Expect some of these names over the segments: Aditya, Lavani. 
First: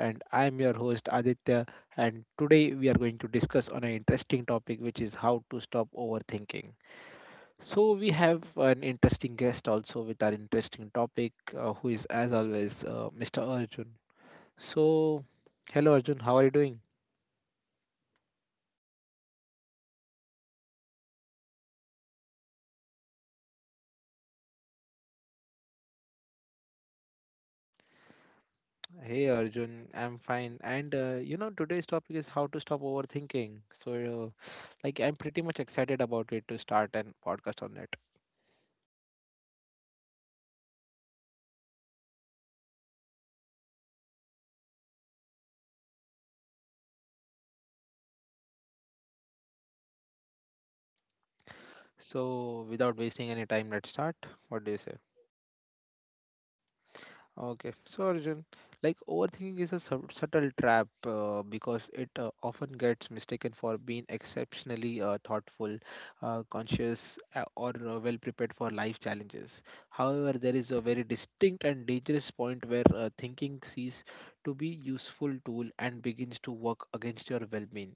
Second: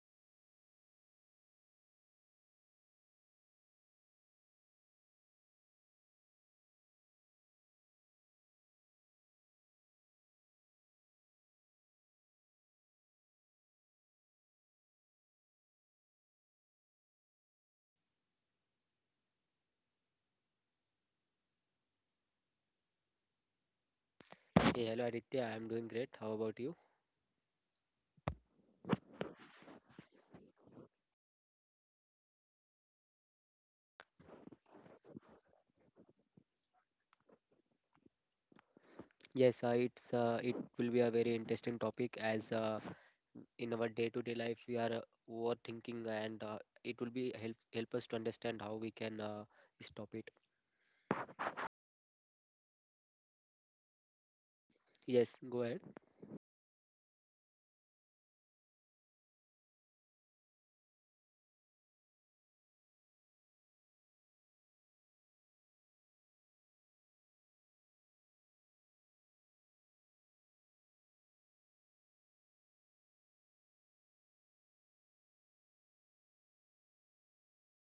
And I am your host Aditya. And today we are going to discuss on an interesting topic, which is how to stop overthinking. So, we have an interesting guest also with our interesting topic, who is as always Mr. Arjun. So, hello Arjun, how are you doing? Hey, hello Aditya, I'm doing great. How about you? Hey Arjun, I'm fine. And today's topic is how to stop overthinking. So, I'm pretty much excited about it to start a podcast on it. Yes, it will be a very interesting topic as in our day-to-day life we are overthinking and it will be help us to understand how we can stop it. So, without wasting any time, let's start. What do you say? Yes, go ahead. Okay. So, Arjun, like overthinking is a subtle trap because it often gets mistaken for being exceptionally thoughtful, conscious, or well prepared for life challenges. However, there is a very distinct and dangerous point where thinking ceases to be useful tool and begins to work against your well-being.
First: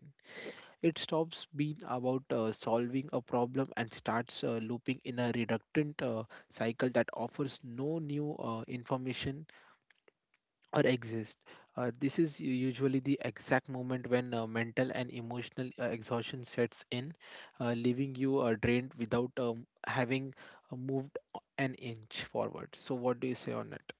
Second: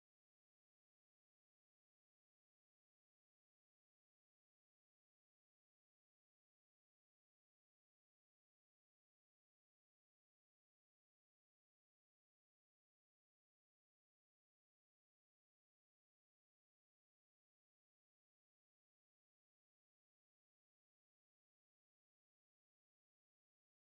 It stops being about solving a problem and starts looping in a reductant cycle that offers no new information or exist. This is usually the exact moment when mental and emotional exhaustion sets in, leaving you drained without having moved an inch forward. So, what do you say on it?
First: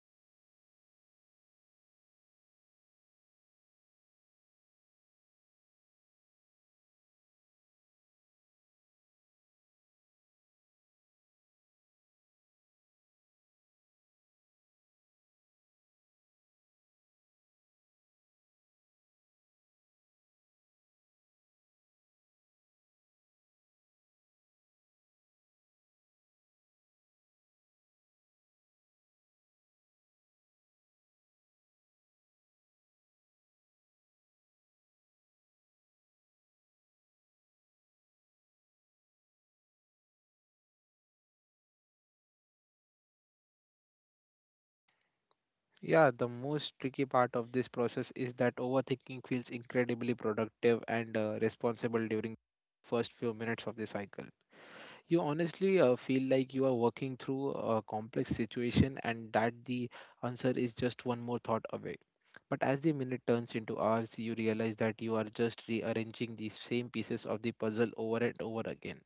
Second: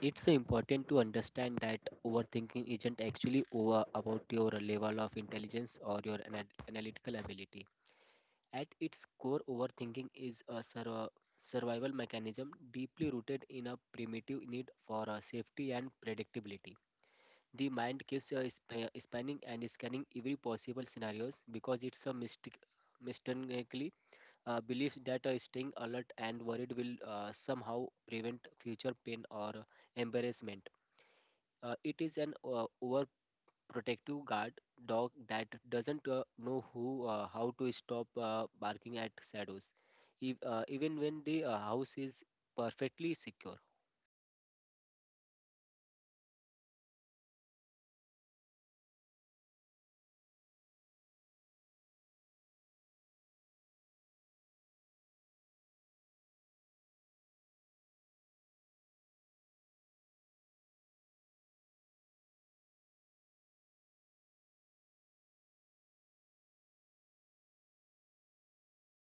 It's important to understand that overthinking isn't actually over about your level of intelligence or your analytical ability. At its core, overthinking is a survival mechanism deeply rooted in a primitive need for safety and predictability. The mind keeps spanning and scanning every possible scenarios because it's a mistakenly believes that staying alert and worried will somehow prevent future pain or embarrassment. It is an over protective guard dog that doesn't know who how to stop barking at shadows if, even when the house is perfectly secure. Yeah, the most tricky part of this process is that overthinking feels incredibly productive and responsible during first few minutes of the cycle. You honestly feel like you are working through a complex situation and that the answer is just one more thought away. But as the minute turns into hours, you realize that you are just rearranging the same pieces of the puzzle over and over again.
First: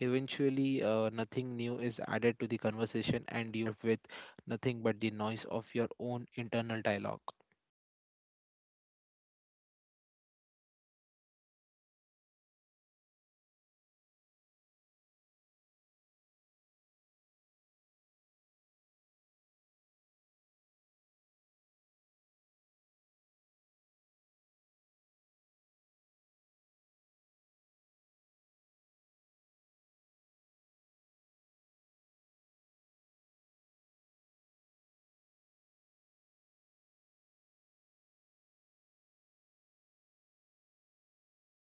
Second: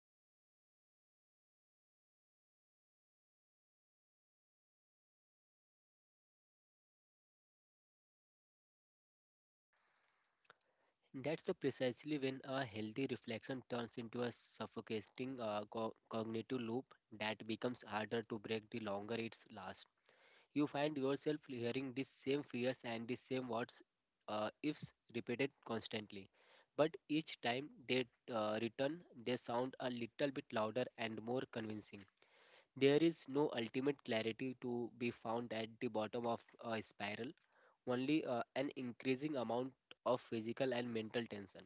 Eventually, nothing new is added to the conversation, and you are left with nothing but the noise of your own internal dialogue. That's the precisely when a healthy reflection turns into a suffocating cognitive loop that becomes harder to break the longer it lasts. You find yourself hearing these same fears and these same words, ifs repeated constantly. But each time they return, they sound a little bit louder and more convincing. There is no ultimate clarity to be found at the bottom of a spiral, only an increasing amount of physical and mental tension.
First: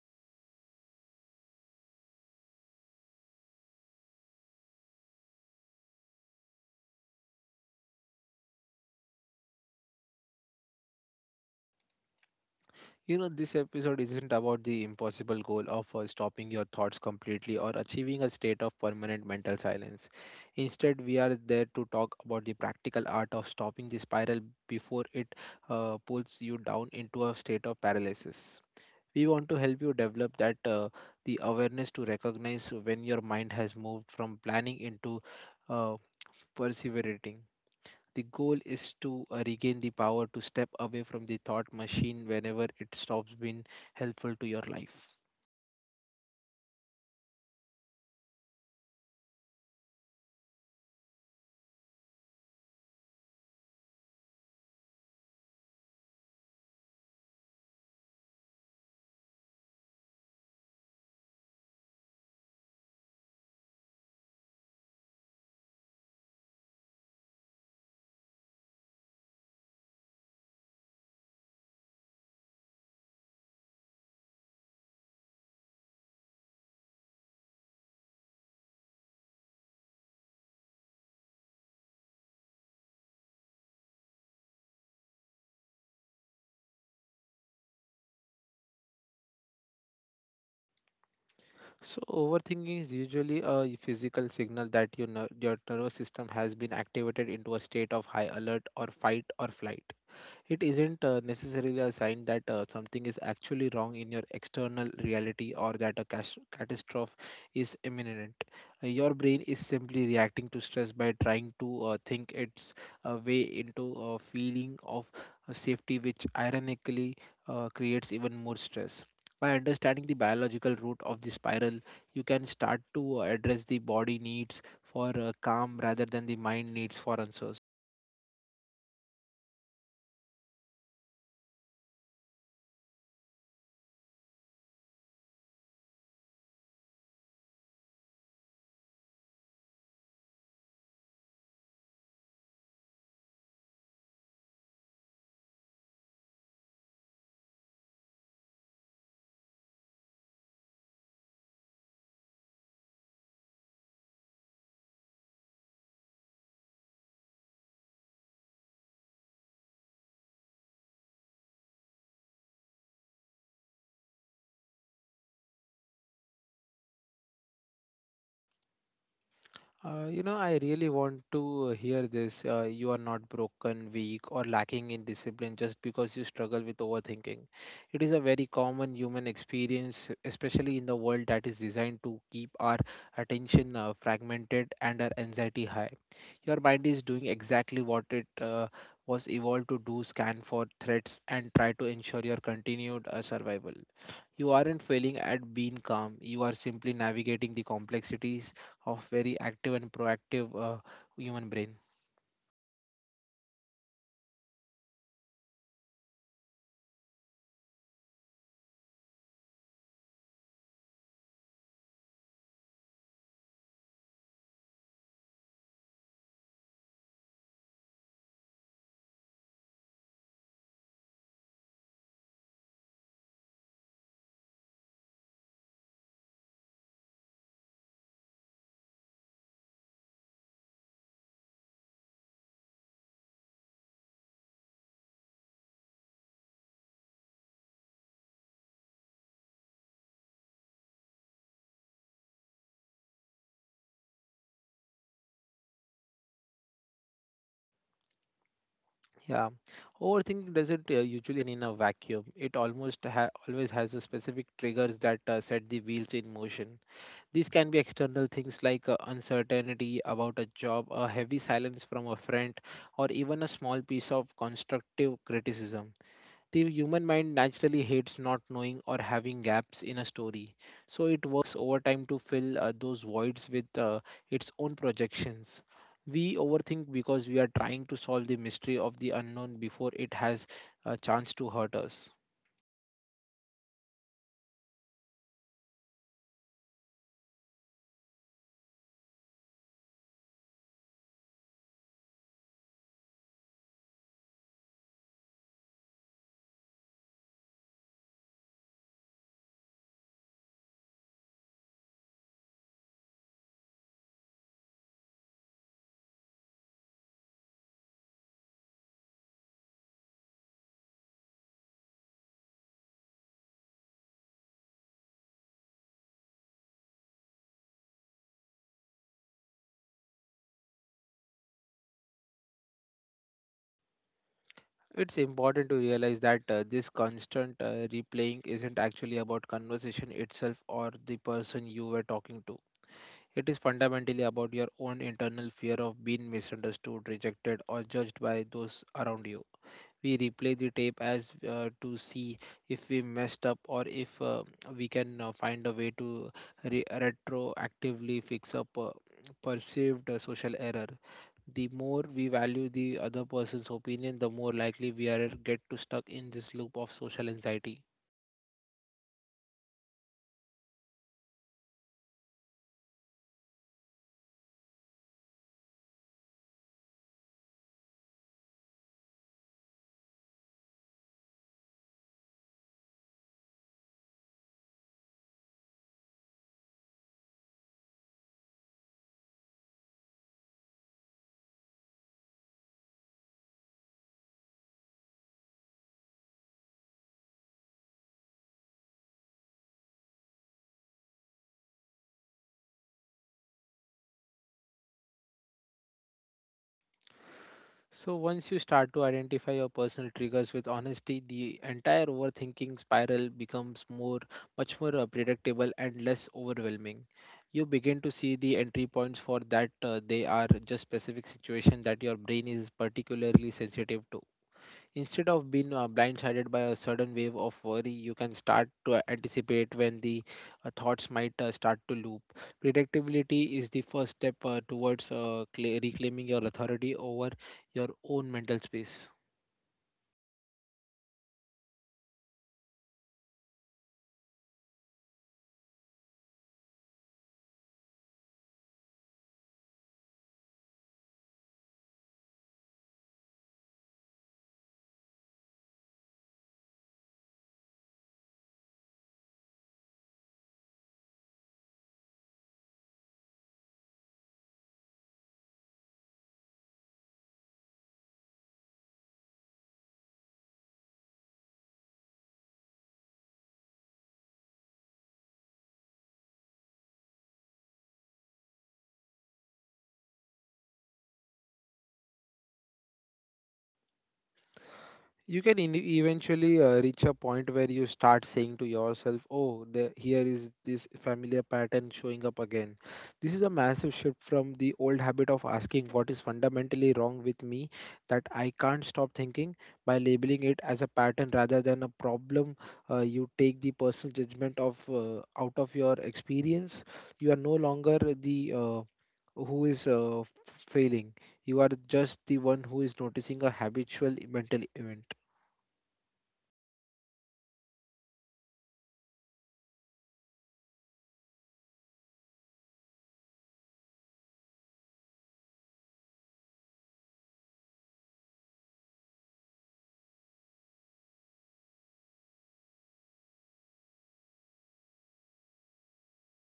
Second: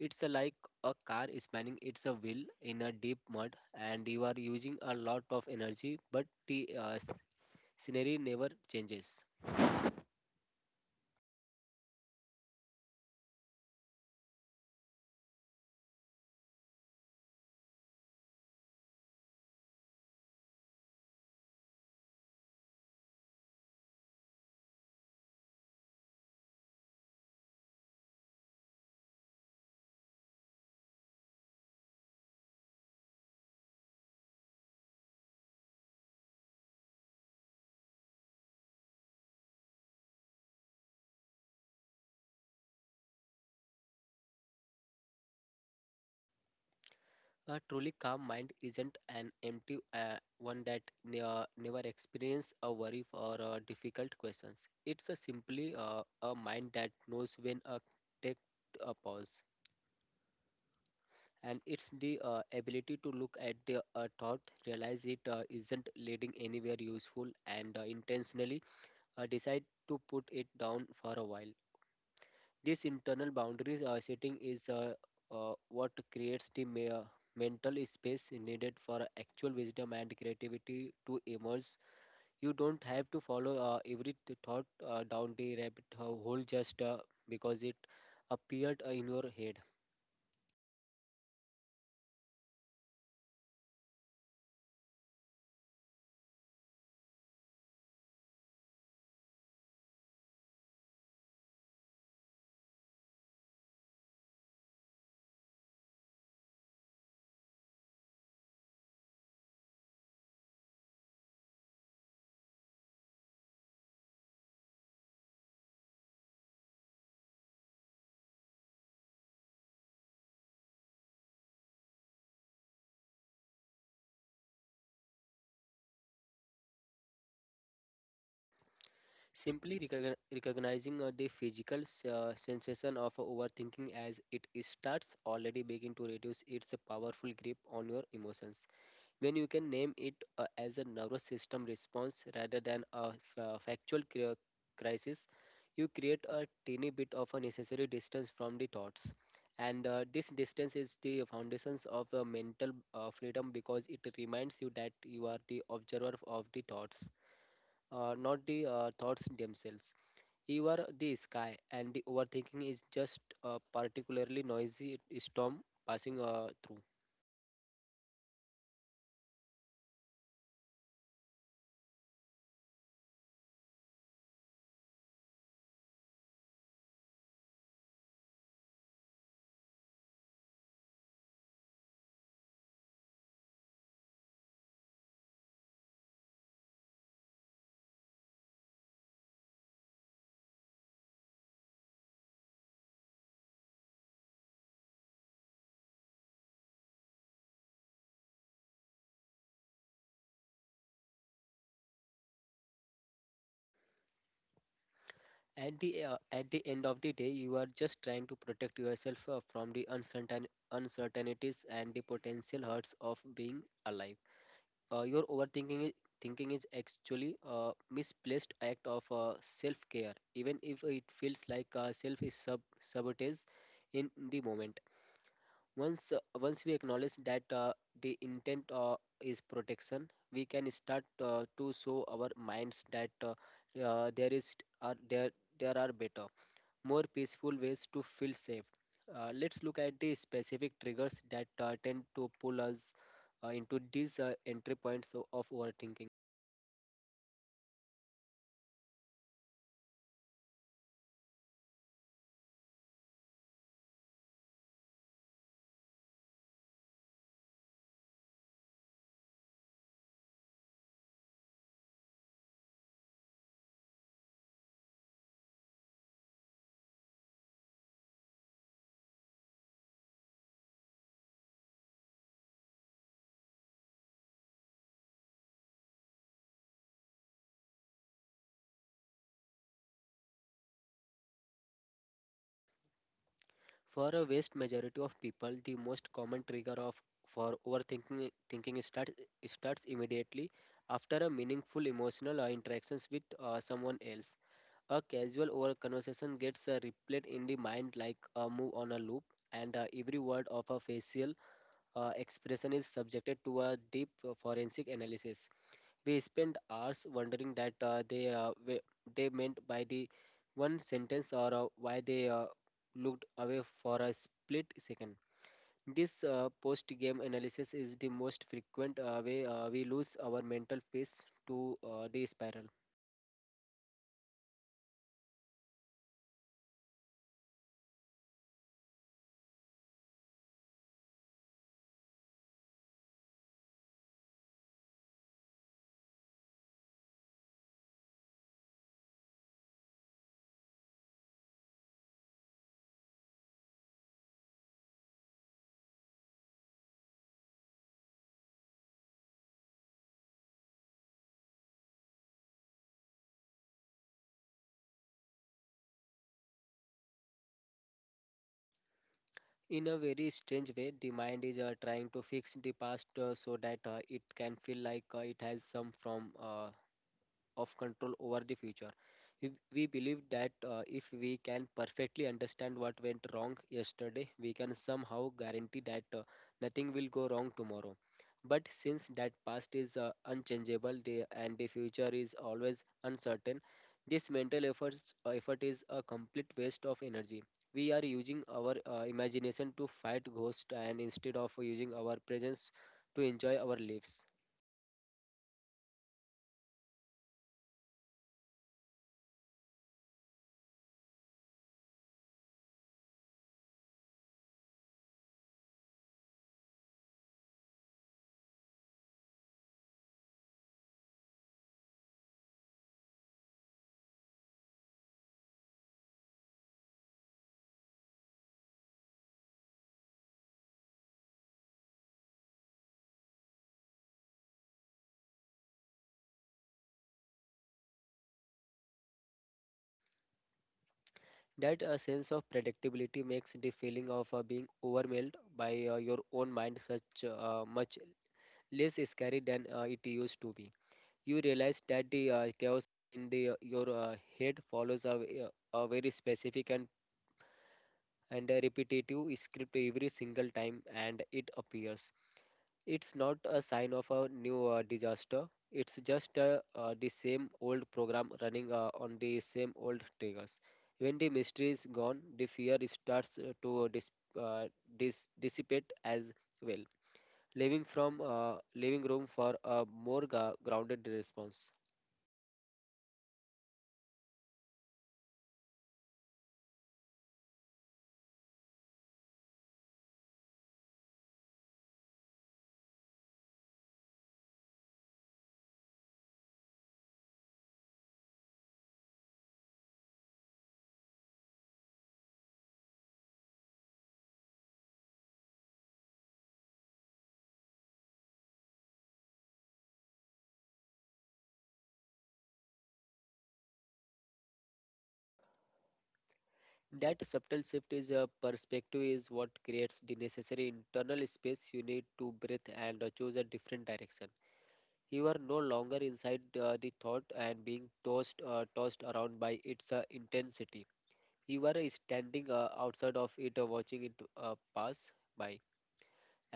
It's like a car spinning its a wheel in a deep mud, and you are using a lot of energy, but the scenery never changes. You know, this episode isn't about the impossible goal of stopping your thoughts completely or achieving a state of permanent mental silence. Instead, we are there to talk about the practical art of stopping the spiral before it pulls you down into a state of paralysis. We want to help you develop that the awareness to recognize when your mind has moved from planning into uh, perseverating. The goal is to regain the power to step away from the thought machine whenever it stops being helpful to your life. A truly calm mind isn't an empty one that never experiences a worry or difficult questions. It's a simply a mind that knows when to take a pause. And it's the ability to look at the thought, realize it isn't leading anywhere useful, and intentionally decide to put it down for a while. These internal boundaries setting is what creates the mental space needed for actual wisdom and creativity to emerge. You don't have to follow every thought down the rabbit hole just because it appeared in your head. So overthinking is usually a physical signal that your nervous system has been activated into a state of high alert or fight or flight. It isn't necessarily a sign that something is actually wrong in your external reality or that a catastrophe is imminent. Your brain is simply reacting to stress by trying to think its way into a feeling of safety, which ironically creates even more stress. By understanding the biological root of the spiral, you can start to address the body needs for calm rather than the mind needs for answers. Simply recognizing the physical sensation of overthinking as it starts already begin to reduce its powerful grip on your emotions. When you can name it as a nervous system response rather than a factual crisis, you create a teeny bit of a necessary distance from the thoughts. And this distance is the foundations of mental freedom because it reminds you that you are the observer of the thoughts, not the thoughts themselves. You are the sky, and the overthinking is just a particularly noisy storm passing through. I really want to hear this. You are not broken, weak, or lacking in discipline just because you struggle with overthinking. It is a very common human experience, especially in the world that is designed to keep our attention fragmented and our anxiety high. Your mind is doing exactly what it was evolved to do: scan for threats and try to ensure your continued survival. You aren't failing at being calm, you are simply navigating the complexities of very active and proactive human brain. At the end of the day you are just trying to protect yourself from the uncertainties and the potential hurts of being alive. Your thinking is actually a misplaced act of self care, even if it feels like self is sabotage in the moment. Once we acknowledge that the intent is protection, we can start to show our minds that uh, there is are there there are better, more peaceful ways to feel safe. Let's look at the specific triggers that tend to pull us into these entry points of overthinking. Yeah, overthinking doesn't usually in a vacuum, it almost always has a specific triggers that set the wheels in motion. These can be external things like uncertainty about a job, a heavy silence from a friend, or even a small piece of constructive criticism. The human mind naturally hates not knowing or having gaps in a story, so it works overtime to fill those voids with its own projections. We overthink because we are trying to solve the mystery of the unknown before it has a chance to hurt us. For a vast majority of people, the most common trigger of for overthinking thinking starts starts immediately after a meaningful emotional interactions with someone else. A casual over conversation gets replayed in the mind like a move on a loop, and every word of a facial expression is subjected to a deep forensic analysis. We spend hours wondering that they meant by the one sentence or why they looked away for a split second. This post-game analysis is the most frequent way we lose our mental peace to the spiral. It's important to realize that this constant replaying isn't actually about conversation itself or the person you were talking to. It is fundamentally about your own internal fear of being misunderstood, rejected, or judged by those around you. We replay the tape as to see if we messed up or if we can find a way to retroactively fix up perceived social error. The more we value the other person's opinion, the more likely we are get to stuck in this loop of social anxiety. In a very strange way, the mind is trying to fix the past so that it can feel like it has some from of control over the future. If we believe that if we can perfectly understand what went wrong yesterday, we can somehow guarantee that nothing will go wrong tomorrow. But since that past is unchangeable and the future is always uncertain, this mental effort is a complete waste of energy. We are using our imagination to fight ghosts and instead of using our presence to enjoy our lives. So once you start to identify your personal triggers with honesty, the entire overthinking spiral becomes more much more predictable and less overwhelming. You begin to see the entry points for that they are just specific situation that your brain is particularly sensitive to. Instead of being blindsided by a sudden wave of worry, you can start to anticipate when the thoughts might start to loop. Predictability is the first step towards cla reclaiming your authority over your own mental space. That a sense of predictability makes the feeling of being overwhelmed by your own mind such much less scary than it used to be. You realize that the chaos in your head follows a very specific and a repetitive script every single time, and it appears it's not a sign of a new disaster. It's just the same old program running on the same old triggers. When the mystery is gone, the fear starts to uh, dissipate as well, leaving from leaving room for a more grounded response. You can eventually reach a point where you start saying to yourself, "Oh, here is this familiar pattern showing up again." This is a massive shift from the old habit of asking what is fundamentally wrong with me that I can't stop thinking, by labeling it as a pattern rather than a problem. You take the personal judgment of out of your experience. You are no longer the who is failing. You are just the one who is noticing a habitual mental event. That subtle shift is a perspective is what creates the necessary internal space you need to breathe and choose a different direction. You are no longer inside the thought and being tossed around by its intensity. You are standing outside of it, watching it pass by,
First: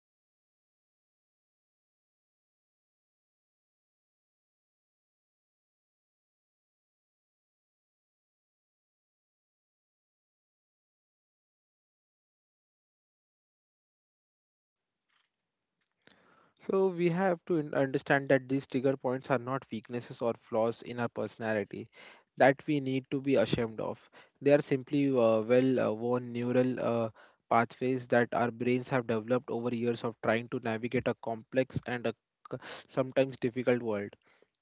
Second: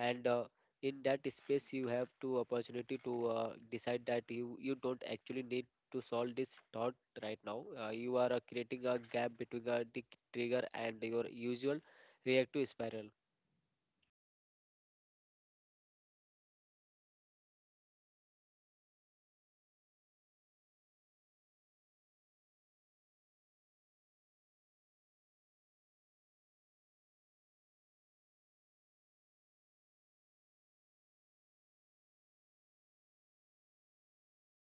and in that space you have to opportunity to decide that you don't actually need to solve this thought right now. You are creating a gap between the trigger and your usual reactive spiral. So we have to understand that these trigger points are not weaknesses or flaws in our personality that we need to be ashamed of. They are simply well-worn neural pathways that our brains have developed over years of trying to navigate a complex and a c- sometimes difficult world.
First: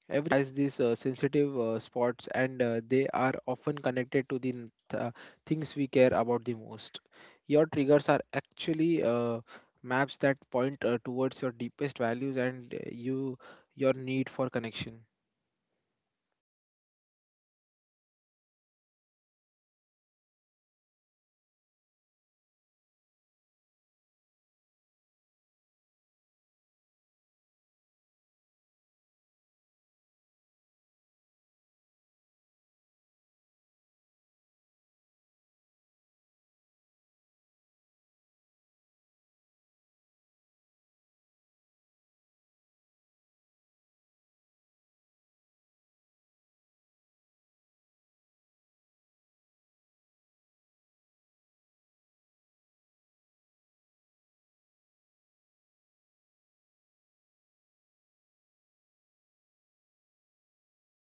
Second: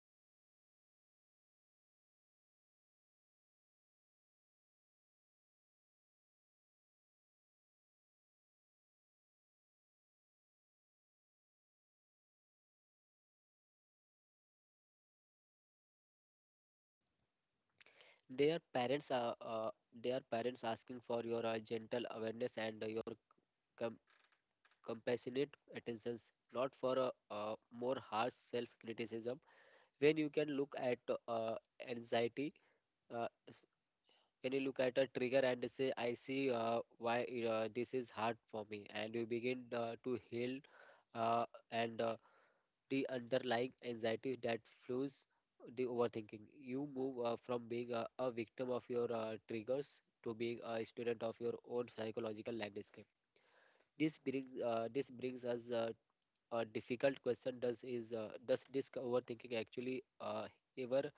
Every has these sensitive spots, and they are often connected to the things we care about the most. Your triggers are actually maps that point towards your deepest values and your need for connection. their parents are uh, their parents asking for your gentle awareness and your com- compassionate attentions, not for more harsh self criticism. When you can look at uh, anxiety, uh, when you look at a trigger and say, "I see why this is hard for me," and you begin to heal uh, and the underlying anxiety that fuels the overthinking. You move from being a victim of your triggers to being a student of your own psychological landscape. This brings us a difficult question: does this overthinking actually ever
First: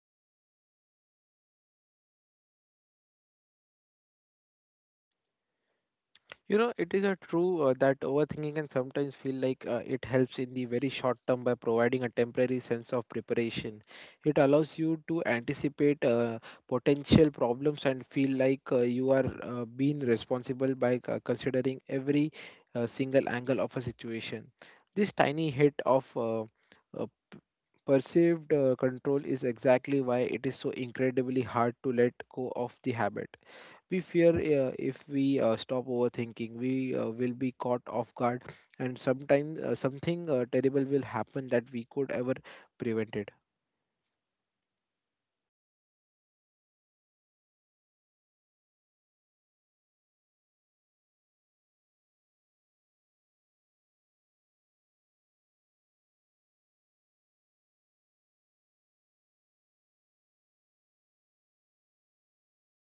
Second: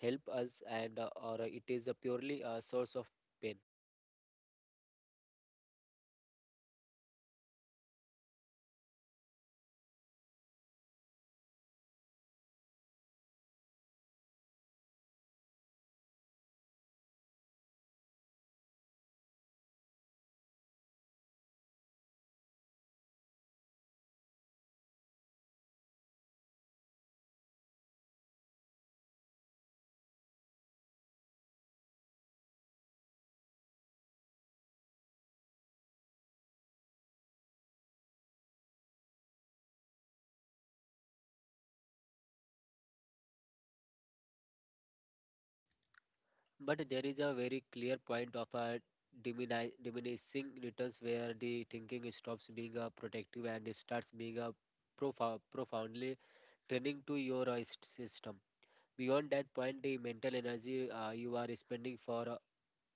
help us, and or it is a purely a source of pain? You know, it is a true that overthinking can sometimes feel like it helps in the very short term by providing a temporary sense of preparation. It allows you to anticipate potential problems and feel like you are being responsible by considering every single angle of a situation. This tiny hit of uh, perceived control is exactly why it is so incredibly hard to let go of the habit. We fear if we stop overthinking, we will be caught off guard, and sometime something terrible will happen that we could ever prevent it. But there is a very clear point of a diminishing returns where the thinking stops being a protective and it starts being a profoundly draining to your system. Beyond that point, the mental energy you are spending for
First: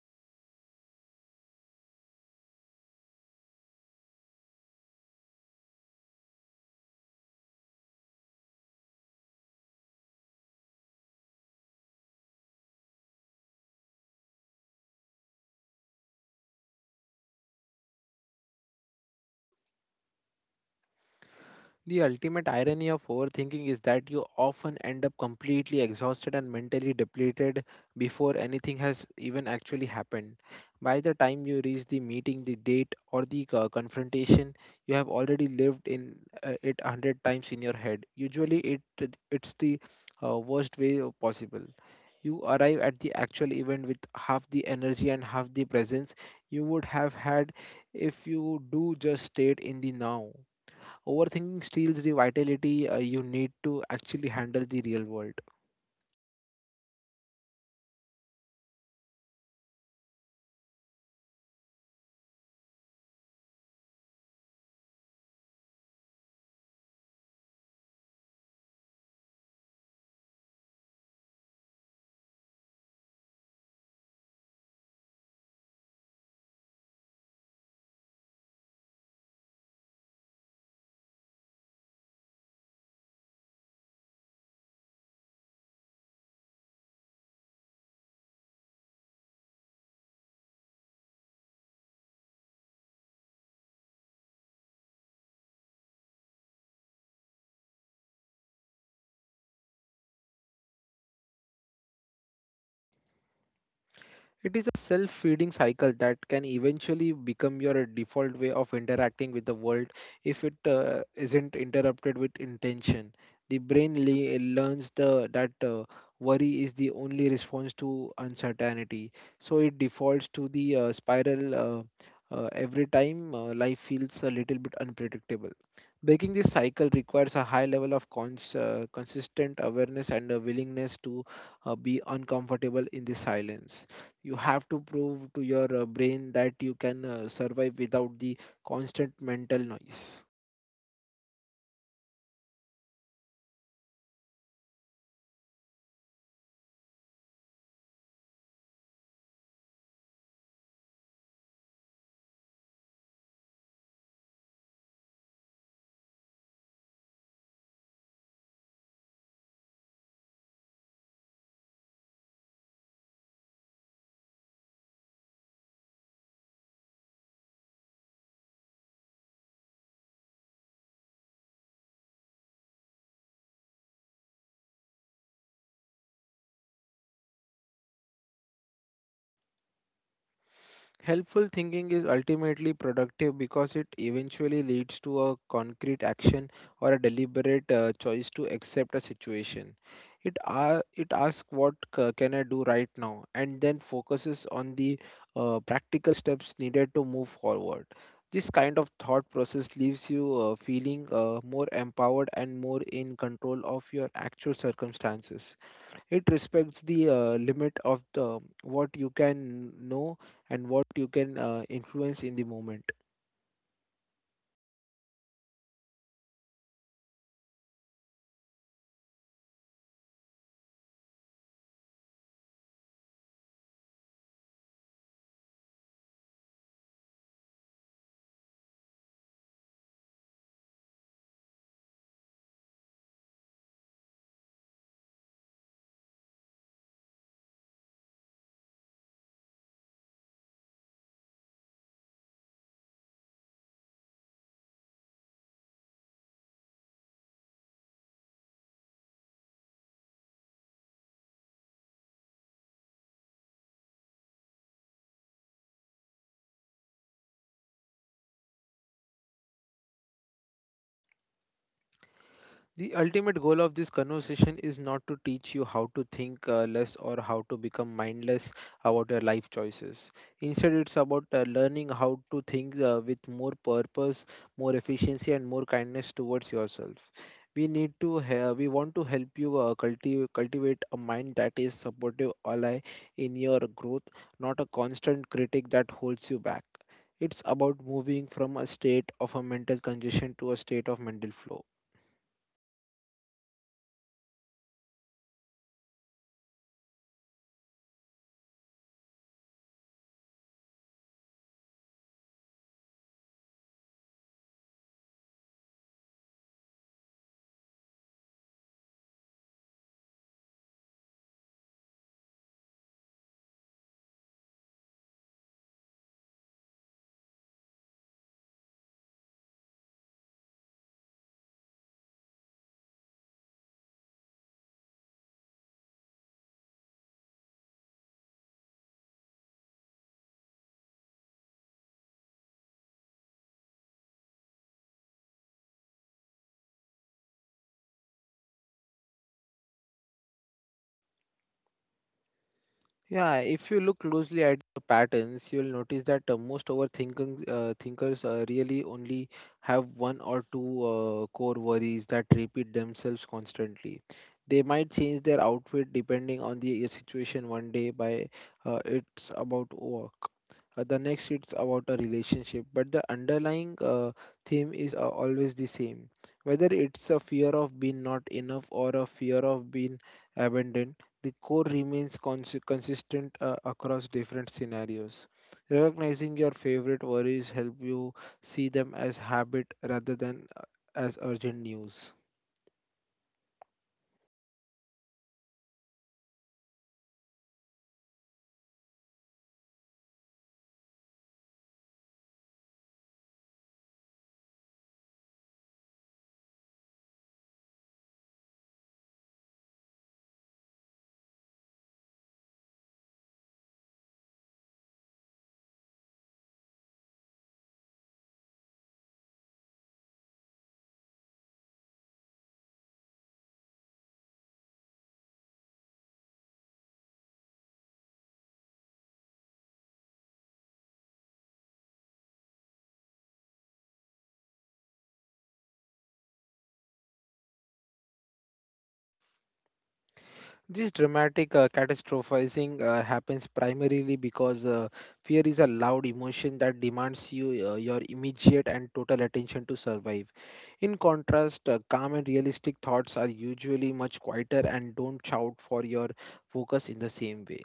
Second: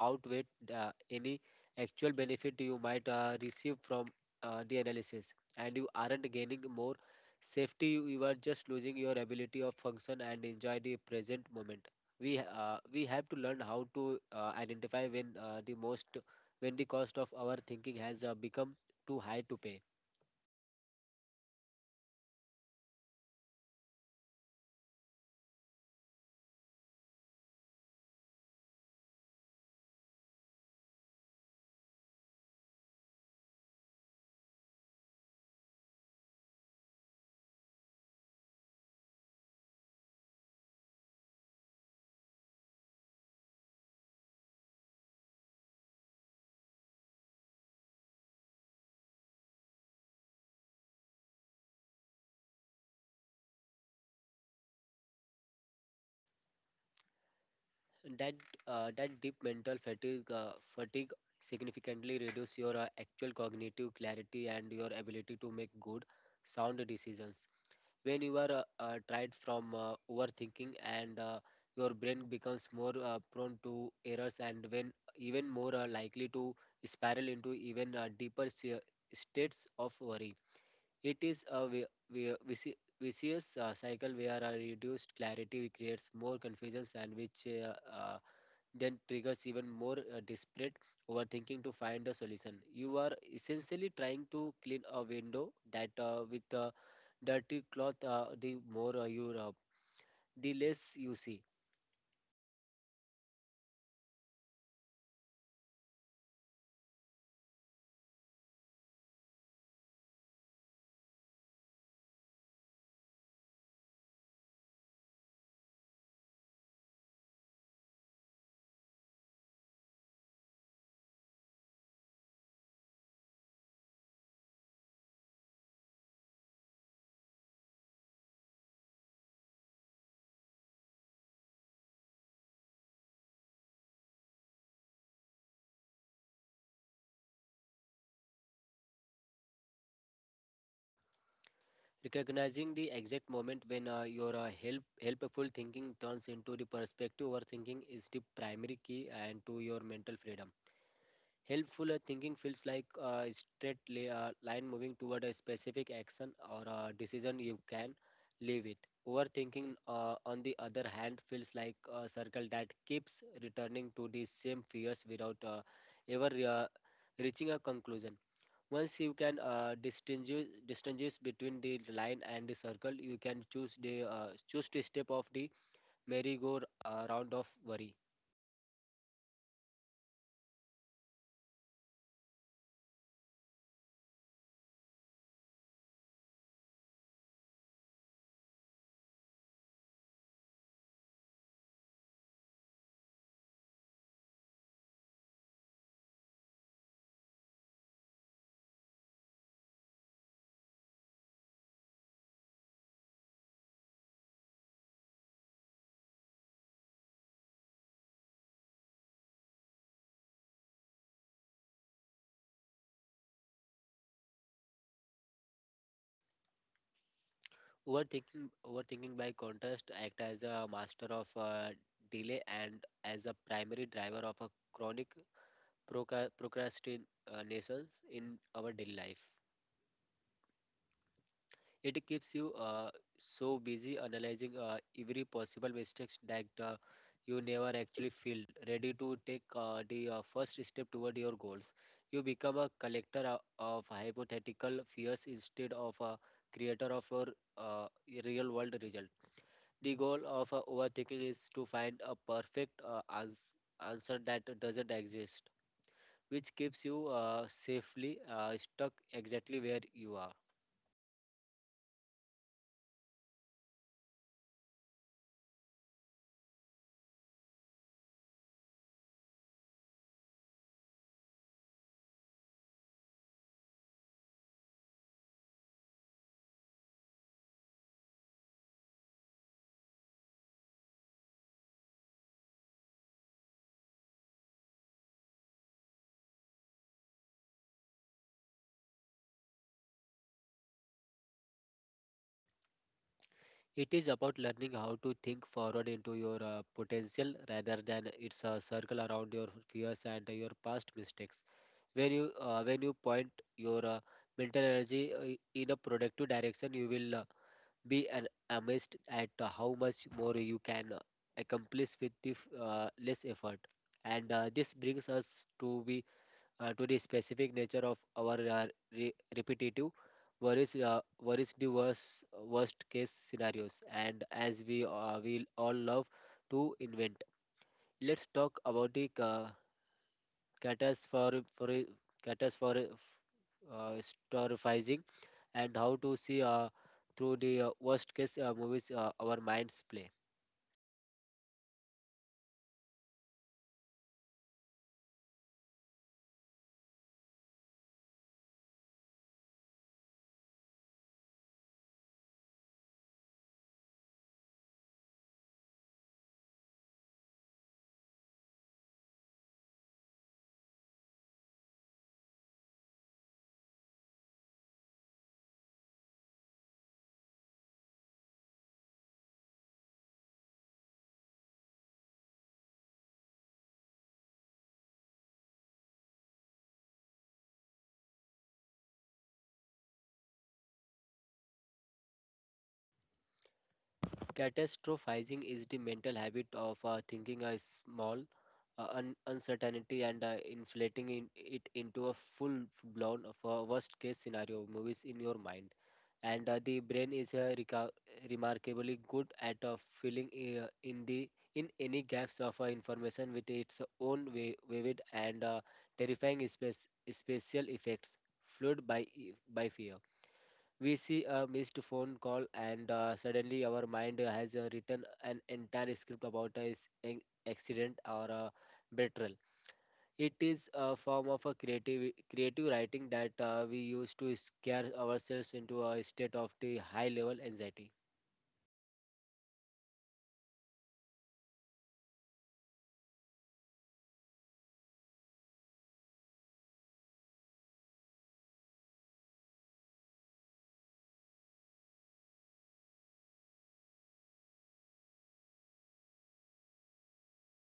outweigh any actual benefit you might receive from the analysis, and you aren't gaining more safety, you are just losing your ability of function and enjoy the present moment. We have to learn how to identify when the most when the cost of our thinking has become too high to pay. The ultimate irony of overthinking is that you often end up completely exhausted and mentally depleted before anything has even actually happened. By the time you reach the meeting, the date, or the confrontation, you have already lived in it a hundred times in your head. Usually, it's the worst way possible. You arrive at the actual event with half the energy and half the presence you would have had if you do just stayed in the now. Overthinking steals the vitality you need to actually handle the real world. That uh, that deep mental fatigue significantly reduce your actual cognitive clarity and your ability to make good sound decisions. When you are tired from overthinking, and your brain becomes more prone to errors, and when even more likely to spiral into even deeper states of worry. It is a vicious cycle where a reduced clarity creates more confusions, and which uh, then triggers even more disparate overthinking to find a solution. You are essentially trying to clean a window that with a dirty cloth. The more you rub, the less you see. It is a self feeding cycle that can eventually become your default way of interacting with the world if it isn't interrupted with intention. The brain learns that worry is the only response to uncertainty, so it defaults to the spiral every time life feels a little bit unpredictable. Breaking this cycle requires a high level of consistent awareness and a willingness to be uncomfortable in the silence. You have to prove to your brain that you can survive without the constant mental noise. Recognizing the exact moment when your helpful thinking turns into the perspective overthinking is the primary key and to your mental freedom. Helpful thinking feels like a straight line moving toward a specific action or a decision you can live with. Overthinking, on the other hand, feels like a circle that keeps returning to the same fears without ever reaching a conclusion. Once you can distinguish between the line and the circle, you can choose to step off the merry-go-round of worry. Helpful thinking is ultimately productive because it eventually leads to a concrete action or a deliberate choice to accept a situation. It asks what can I do right now and then focuses on the practical steps needed to move forward. This kind of thought process leaves you feeling more empowered and more in control of your actual circumstances. It respects the limit of the what you can know and what you can influence in the moment. Overthinking by contrast act as a master of delay and as a primary driver of a chronic procrastination in our daily life. It keeps you so busy analyzing every possible mistakes that you never actually feel ready to take the first step toward your goals. You become a collector of hypothetical fears instead of a creator of your uh, real world result. The goal of overthinking is to find a perfect answer that doesn't exist, which keeps you safely stuck exactly where you are. The ultimate goal of this conversation is not to teach you how to think less or how to become mindless about your life choices. Instead, it's about learning how to think with more purpose, more efficiency, and more kindness towards yourself. We want to help you cultivate a mind that is supportive ally in your growth, not a constant critic that holds you back. It's about moving from a state of a mental congestion to a state of mental flow. It is about learning how to think forward into your potential rather than it's a circle around your fears and your past mistakes. When you point your mental energy in a productive direction, you will amazed at how much more you can accomplish with less effort. And this brings us to the specific nature of our repetitive worries the worst case scenarios. And as we all love to invent, let's talk about the catas for catas for storifying and how to see through the worst case movies our minds play. Yeah, if you look closely at the patterns, you'll notice that most overthinking thinkers really only have one or two core worries that repeat themselves constantly. They might change their outfit depending on the situation one day by it's about work. The next it's about a relationship, but the underlying theme is always the same. Whether it's a fear of being not enough or a fear of being abandoned, the core remains consistent across different scenarios. Recognizing your favorite worries help you see them as habit rather than as urgent news. Catastrophizing is the mental habit of thinking a small uncertainty and inflating it into a full-blown of a worst-case scenario movies in your mind. And the brain is remarkably good at filling in the in any gaps of information with its own vivid and terrifying special effects, fueled by by fear. We see a missed phone call and suddenly our mind has written an entire script about an accident or a betrayal. It is a form of a creative writing that we use to scare ourselves into a state of the high level anxiety. This dramatic catastrophizing happens primarily because fear is a loud emotion that demands you your immediate and total attention to survive. In contrast, calm and realistic thoughts are usually much quieter and don't shout for your focus in the same way.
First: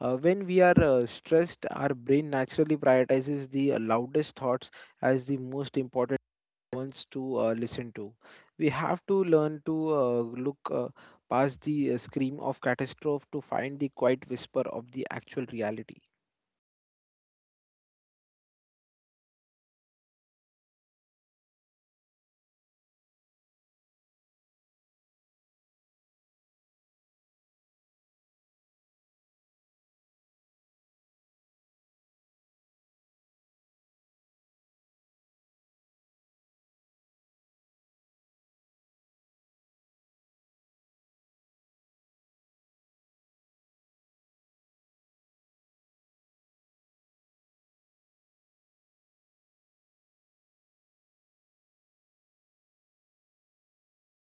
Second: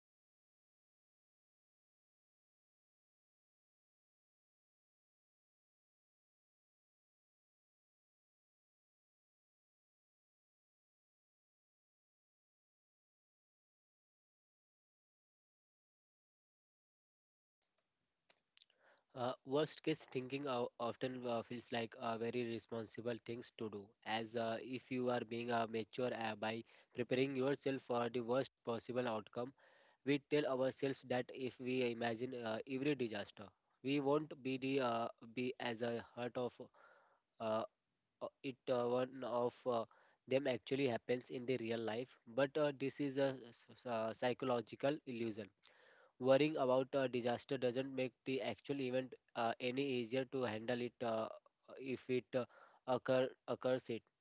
When we are stressed, our brain naturally prioritizes the loudest thoughts as the most important ones to listen to. We have to learn to look past the scream of catastrophe to find the quiet whisper of the actual reality. Worst case thinking often feels like a very responsible things to do as if you are being mature by preparing yourself for the worst possible outcome. We tell ourselves that if we imagine every disaster we won't be the be as a heart of uh, it one of them actually happens in the real life. But this is a psychological illusion. Worrying about a disaster doesn't make the actual event any easier to handle it. If it occurs it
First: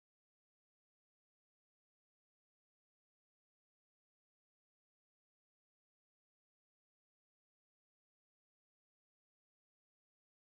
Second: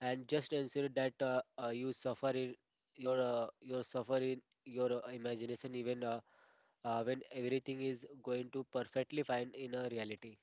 and just ensure that you suffer in your suffer in your imagination even when everything is going to perfectly fine in a reality.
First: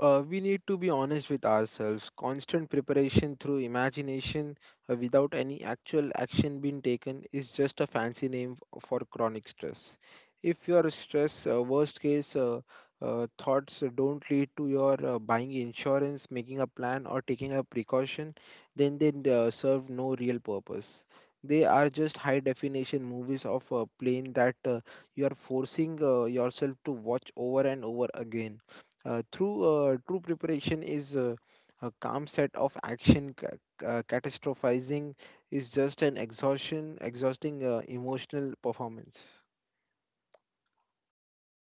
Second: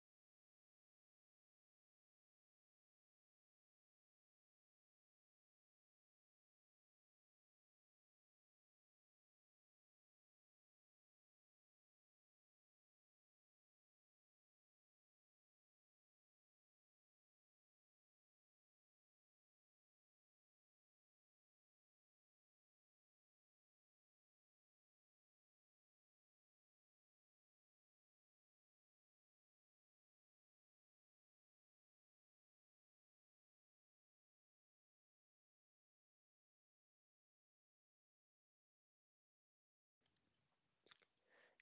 We need to be honest with ourselves. Constant preparation through imagination without any actual action being taken is just a fancy name for chronic stress. If your stress, worst case thoughts don't lead to your buying insurance, making a plan, or taking a precaution, then they serve no real purpose. They are just high definition movies of a plane that you are forcing yourself to watch over and over again through true preparation is a calm set of action. Catastrophizing is just an exhausting emotional performance.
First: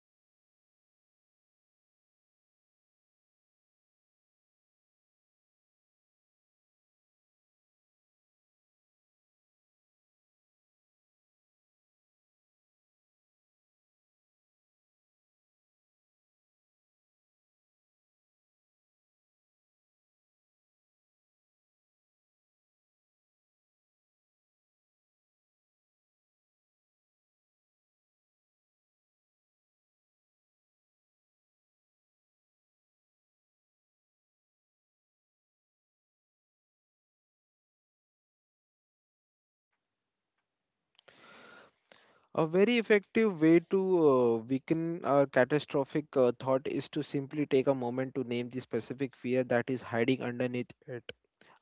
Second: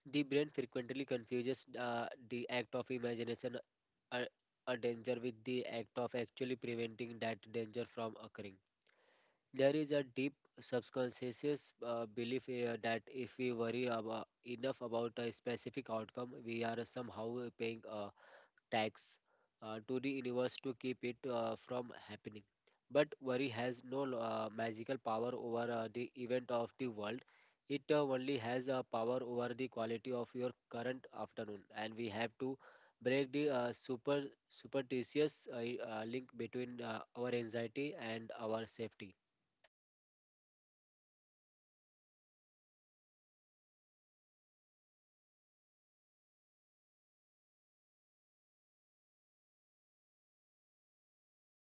The brain frequently confuses the act of imagination a, a danger with the act of actually preventing that danger from occurring. There is a deep subconscious belief that if we worry enough about a specific outcome, we are somehow paying a tax to the universe to keep it from happening. But worry has no magical power over the event of the world. It only has a power over the quality of your current afternoon, and we have to break the superstitious link between our anxiety and our safety. A very effective way to weaken our catastrophic thought is to simply take a moment to name the specific fear that is hiding underneath it.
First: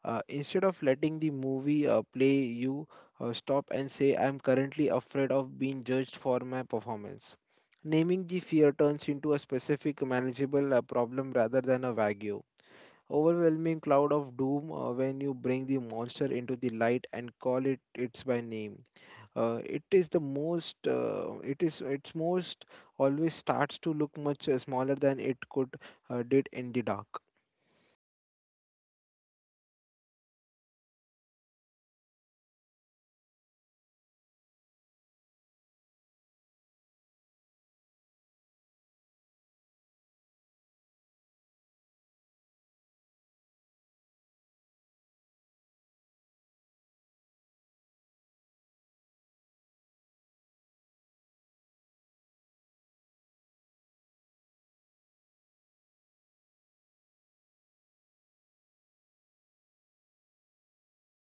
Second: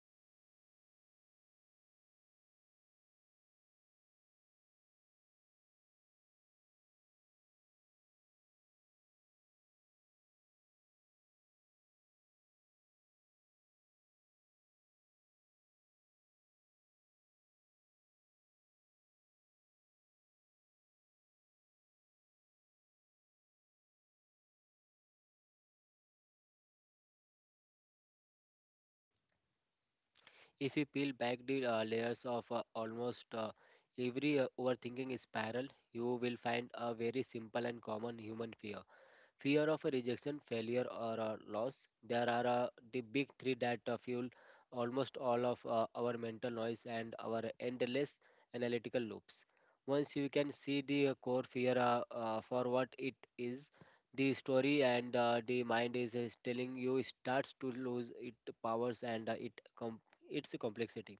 Instead of letting the movie play, you stop and say, I'm currently afraid of being judged for my performance. Naming the fear turns into a specific manageable problem rather than a vague, overwhelming cloud of doom when you bring the monster into the light and call it its by name. It is its most always starts to look much smaller than it could did in the dark. If you peel back the layers of almost every overthinking spiral, you will find a very simple and common human fear of a rejection, failure, or a loss. There are the big three that fuel almost all of our mental noise and our endless analytical loops. Once you can see the core fear for what it is, the story and the mind is telling you starts to lose its powers and com- its complexity.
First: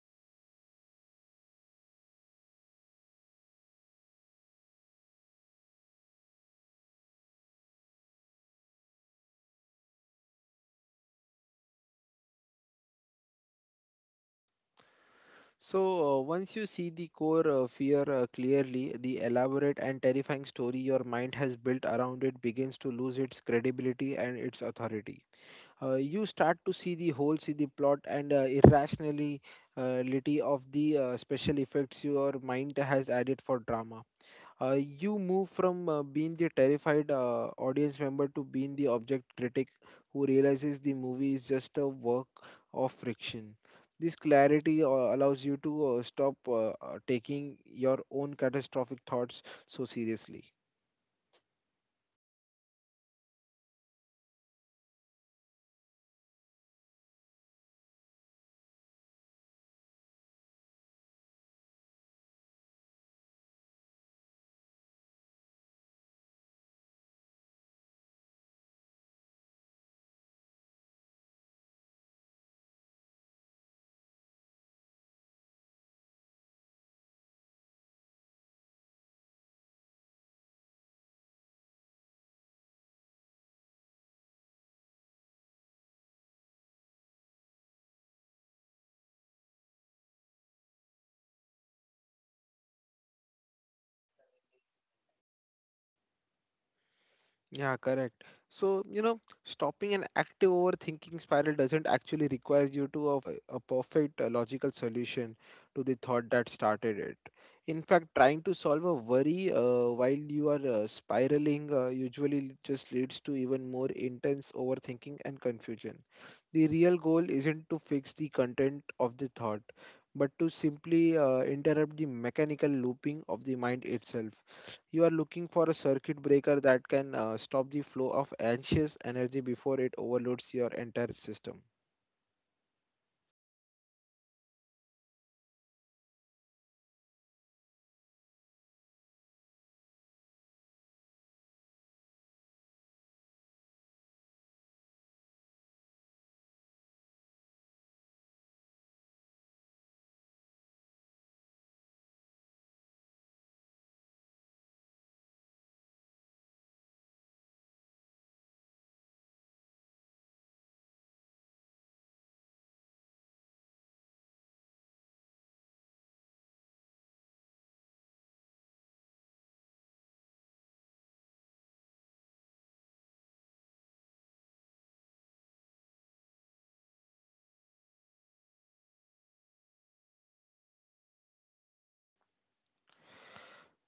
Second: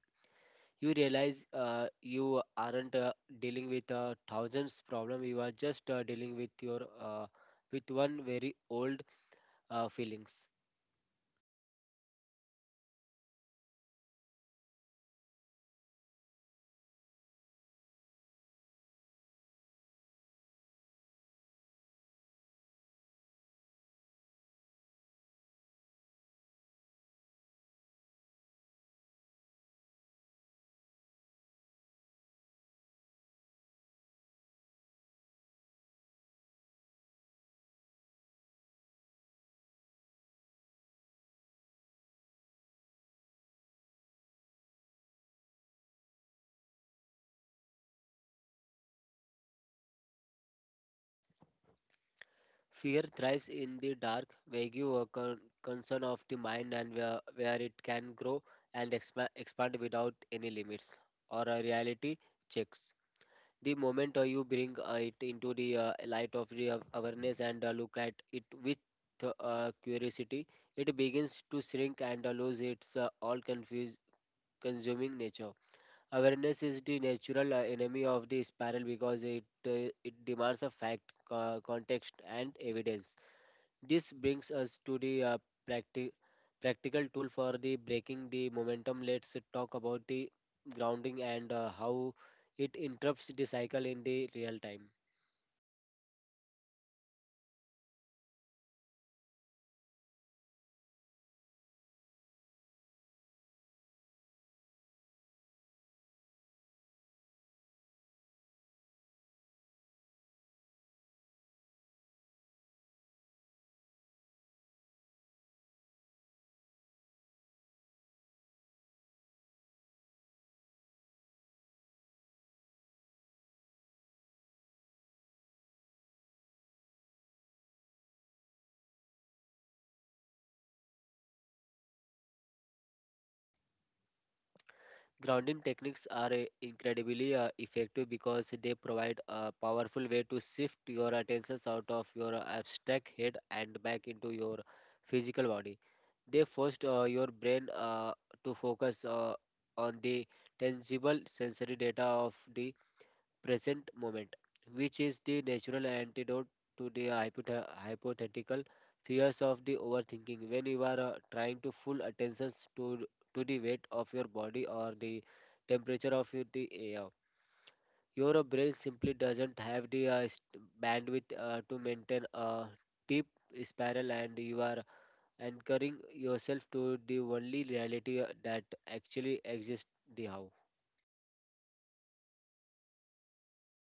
You realize you aren't dealing with thousands problem. You are just dealing with your uh, with one very old feelings. So, once you see the core fear clearly, the elaborate and terrifying story your mind has built around it begins to lose its credibility and its authority. You start to see the holes in the plot and irrationality of the special effects your mind has added for drama. Uh, you move from being the terrified audience member to being the object critic who realizes the movie is just a work of friction. This clarity allows you to stop taking your own catastrophic thoughts so seriously. Fear thrives in the dark vague concern of the mind and where it can grow and expand without any limits or a reality checks. The moment you bring it into the light of the awareness and look at it with curiosity, it begins to shrink and lose its consuming nature. Awareness is the natural enemy of the spiral because it demands a fact, context, and evidence. This brings us to the practi- practical tool for the breaking the momentum. Let's talk about the grounding and how it interrupts the cycle in the real time. Yeah, correct. So, you know, stopping an active overthinking spiral doesn't actually require you to of a perfect logical solution to the thought that started it. In fact, trying to solve a worry while you are spiraling usually just leads to even more intense overthinking and confusion. The real goal isn't to fix the content of the thought, but to simply interrupt the mechanical looping of the mind itself. You are looking for a circuit breaker that can stop the flow of anxious energy before it overloads your entire system. Grounding techniques are incredibly effective because they provide a powerful way to shift your attention out of your abstract head and back into your physical body. They force your brain to focus on the tangible sensory data of the present moment, which is the natural antidote to the hypothetical fears of the overthinking. When you are trying to full attention to to the weight of your body or the temperature of the air, your brain simply doesn't have the bandwidth to maintain a deep spiral, and you are anchoring yourself to the only reality that actually exists. The how.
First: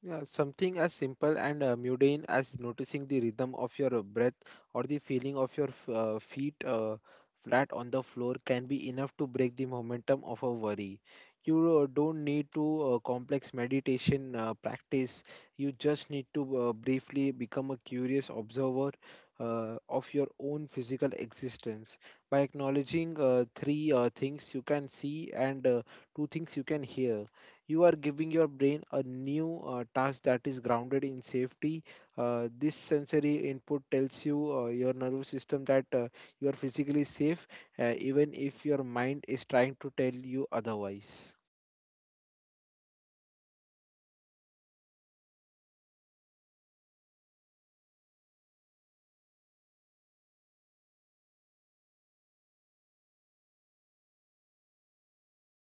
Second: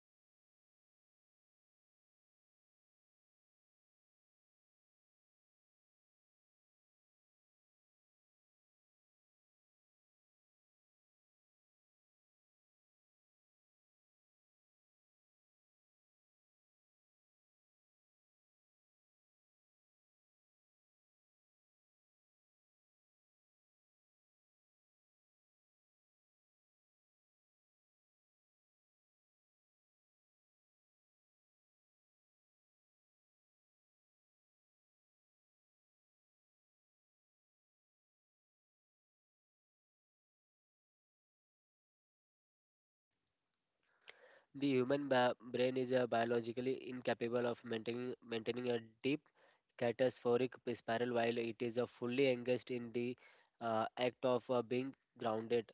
Yeah, something as simple and mundane as noticing the rhythm of your breath or the feeling of your feet flat on the floor can be enough to break the momentum of a worry. You don't need to complex meditation practice. You just need to briefly become a curious observer of your own physical existence. By acknowledging three things you can see and two things you can hear, you are giving your brain a new task that is grounded in safety. Uh, this sensory input tells you your nervous system that you are physically safe even if your mind is trying to tell you otherwise. The human brain is biologically incapable of maintaining a deep catastrophic spiral while it is fully engaged in the act of being grounded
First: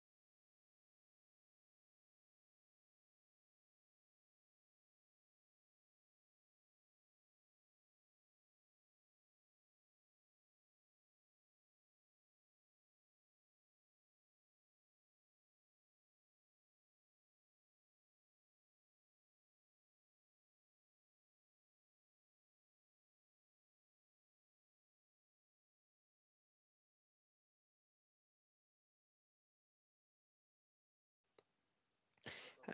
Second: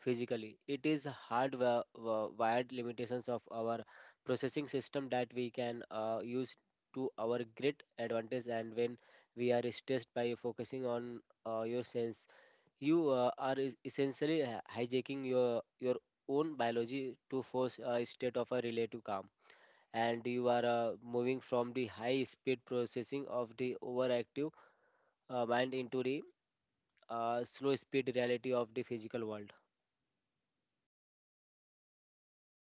physically. It is hard wired limitations of our processing system that we can use to our great advantage and when we are stressed by focusing on your senses you are essentially hijacking your own biology to force a state of a relative calm. And you are moving from the high speed processing of the overactive mind into the slow speed reality of the physical world.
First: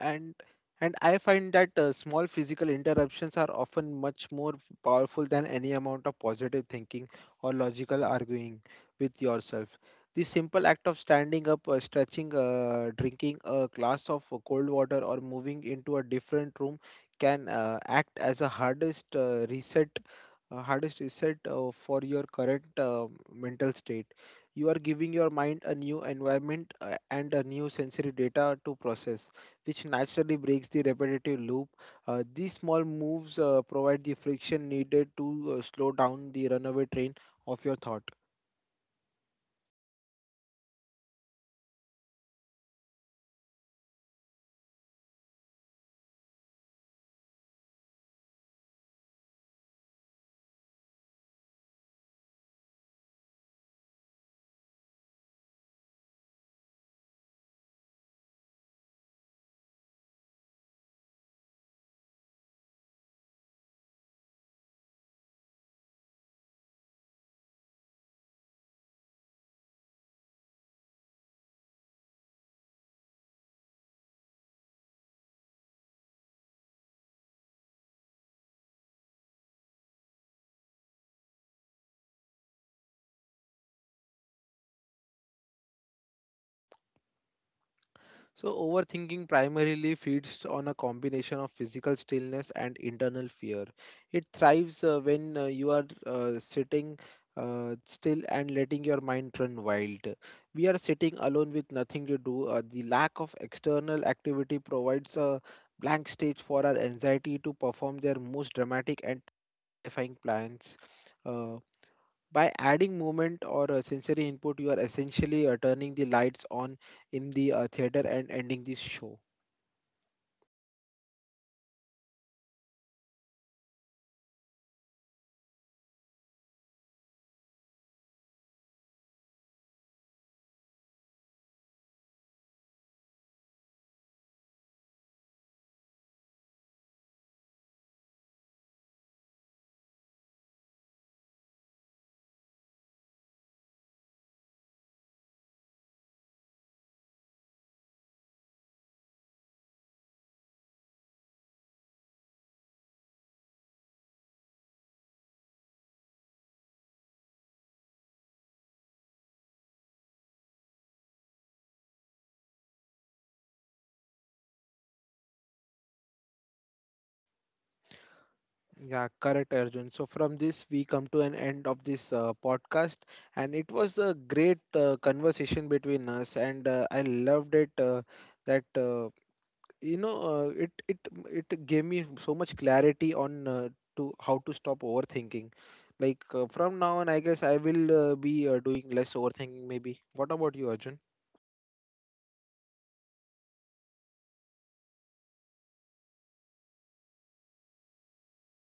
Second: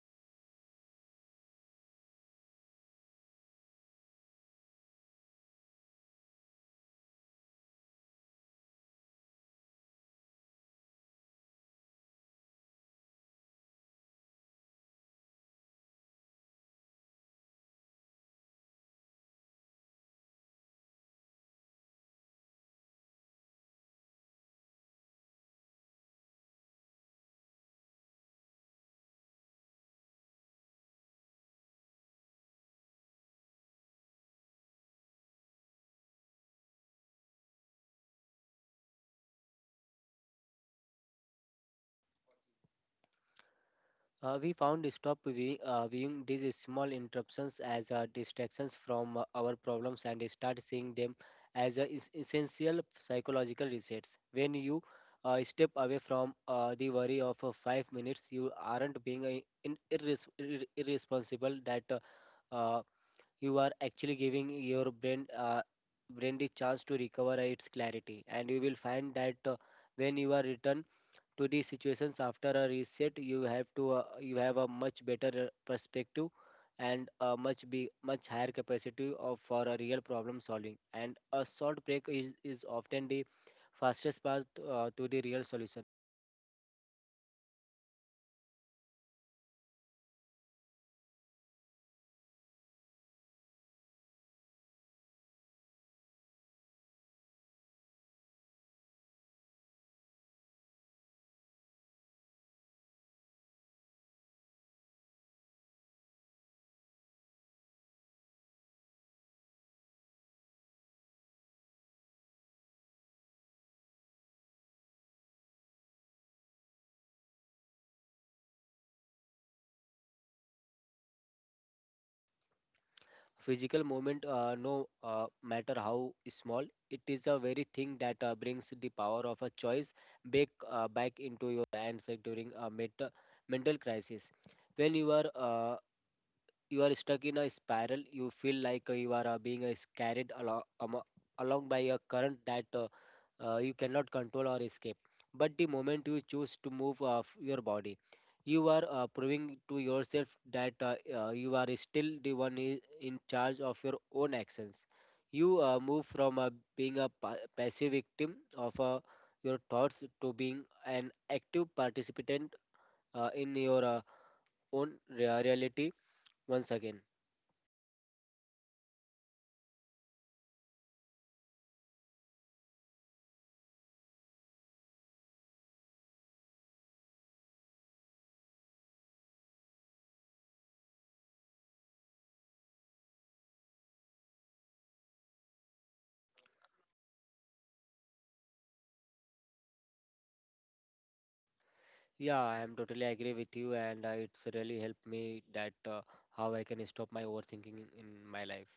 And and I find that small physical interruptions are often much more powerful than any amount of positive thinking or logical arguing with yourself. The simple act of standing up, stretching, drinking a glass of cold water or moving into a different room can act as a hardest reset for your current mental state. You are giving your mind a new environment and a new sensory data to process, which naturally breaks the repetitive loop. These small moves provide the friction needed to slow down the runaway train of your thought. We found stop viewing these small interruptions as distractions from our problems and start seeing them as essential psychological resets. When you step away from the worry of 5 minutes, you aren't being irresponsible that uh, you are actually giving your brain the chance to recover its clarity, and you will find that when you are return to these situations after a reset you have a much better perspective and a much be much higher capacity of for a real problem solving. And a short break is often the fastest path to the real solution. So, overthinking primarily feeds on a combination of physical stillness and internal fear. It thrives when you are sitting still and letting your mind run wild. We are sitting alone with nothing to do. The lack of external activity provides a blank stage for our anxiety to perform their most dramatic and terrifying plans. Uh, by adding movement or sensory input, you are essentially turning the lights on in the theater and ending this show. Physical movement no matter how small it is a very thing that brings the power of a choice back into your hands during a mental crisis. When you are stuck in a spiral you feel like you are being carried along along by a current that you cannot control or escape. But the moment you choose to move off your body you are proving to yourself that you are still the one in charge of your own actions. You move from being a passive victim of your thoughts to being an active participant in your own reality once again. Yeah, correct, Arjun. So from this, we come to an end of this podcast, and it was a great conversation between us, and I loved it. That you know, it it It gave me so much clarity on to how to stop overthinking. Like, from now on, I guess I will be doing less overthinking. Maybe. What about you, Arjun? Yeah, I am totally agree with you, and it's really helped me that how I can stop my overthinking in my life.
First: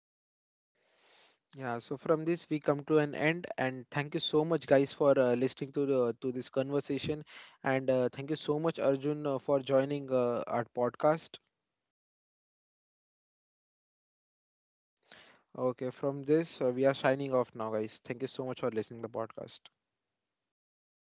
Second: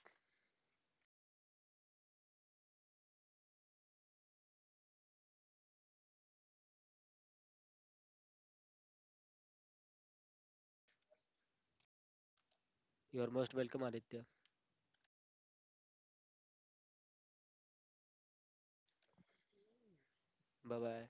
Yeah, so from this we come to an end, and thank you so much, guys, for listening to to this conversation, and thank you so much, Arjun, for joining our podcast. You're most welcome, Aditya. Okay, from this we are signing off now, guys. Thank you so much for listening to the podcast. Bye bye.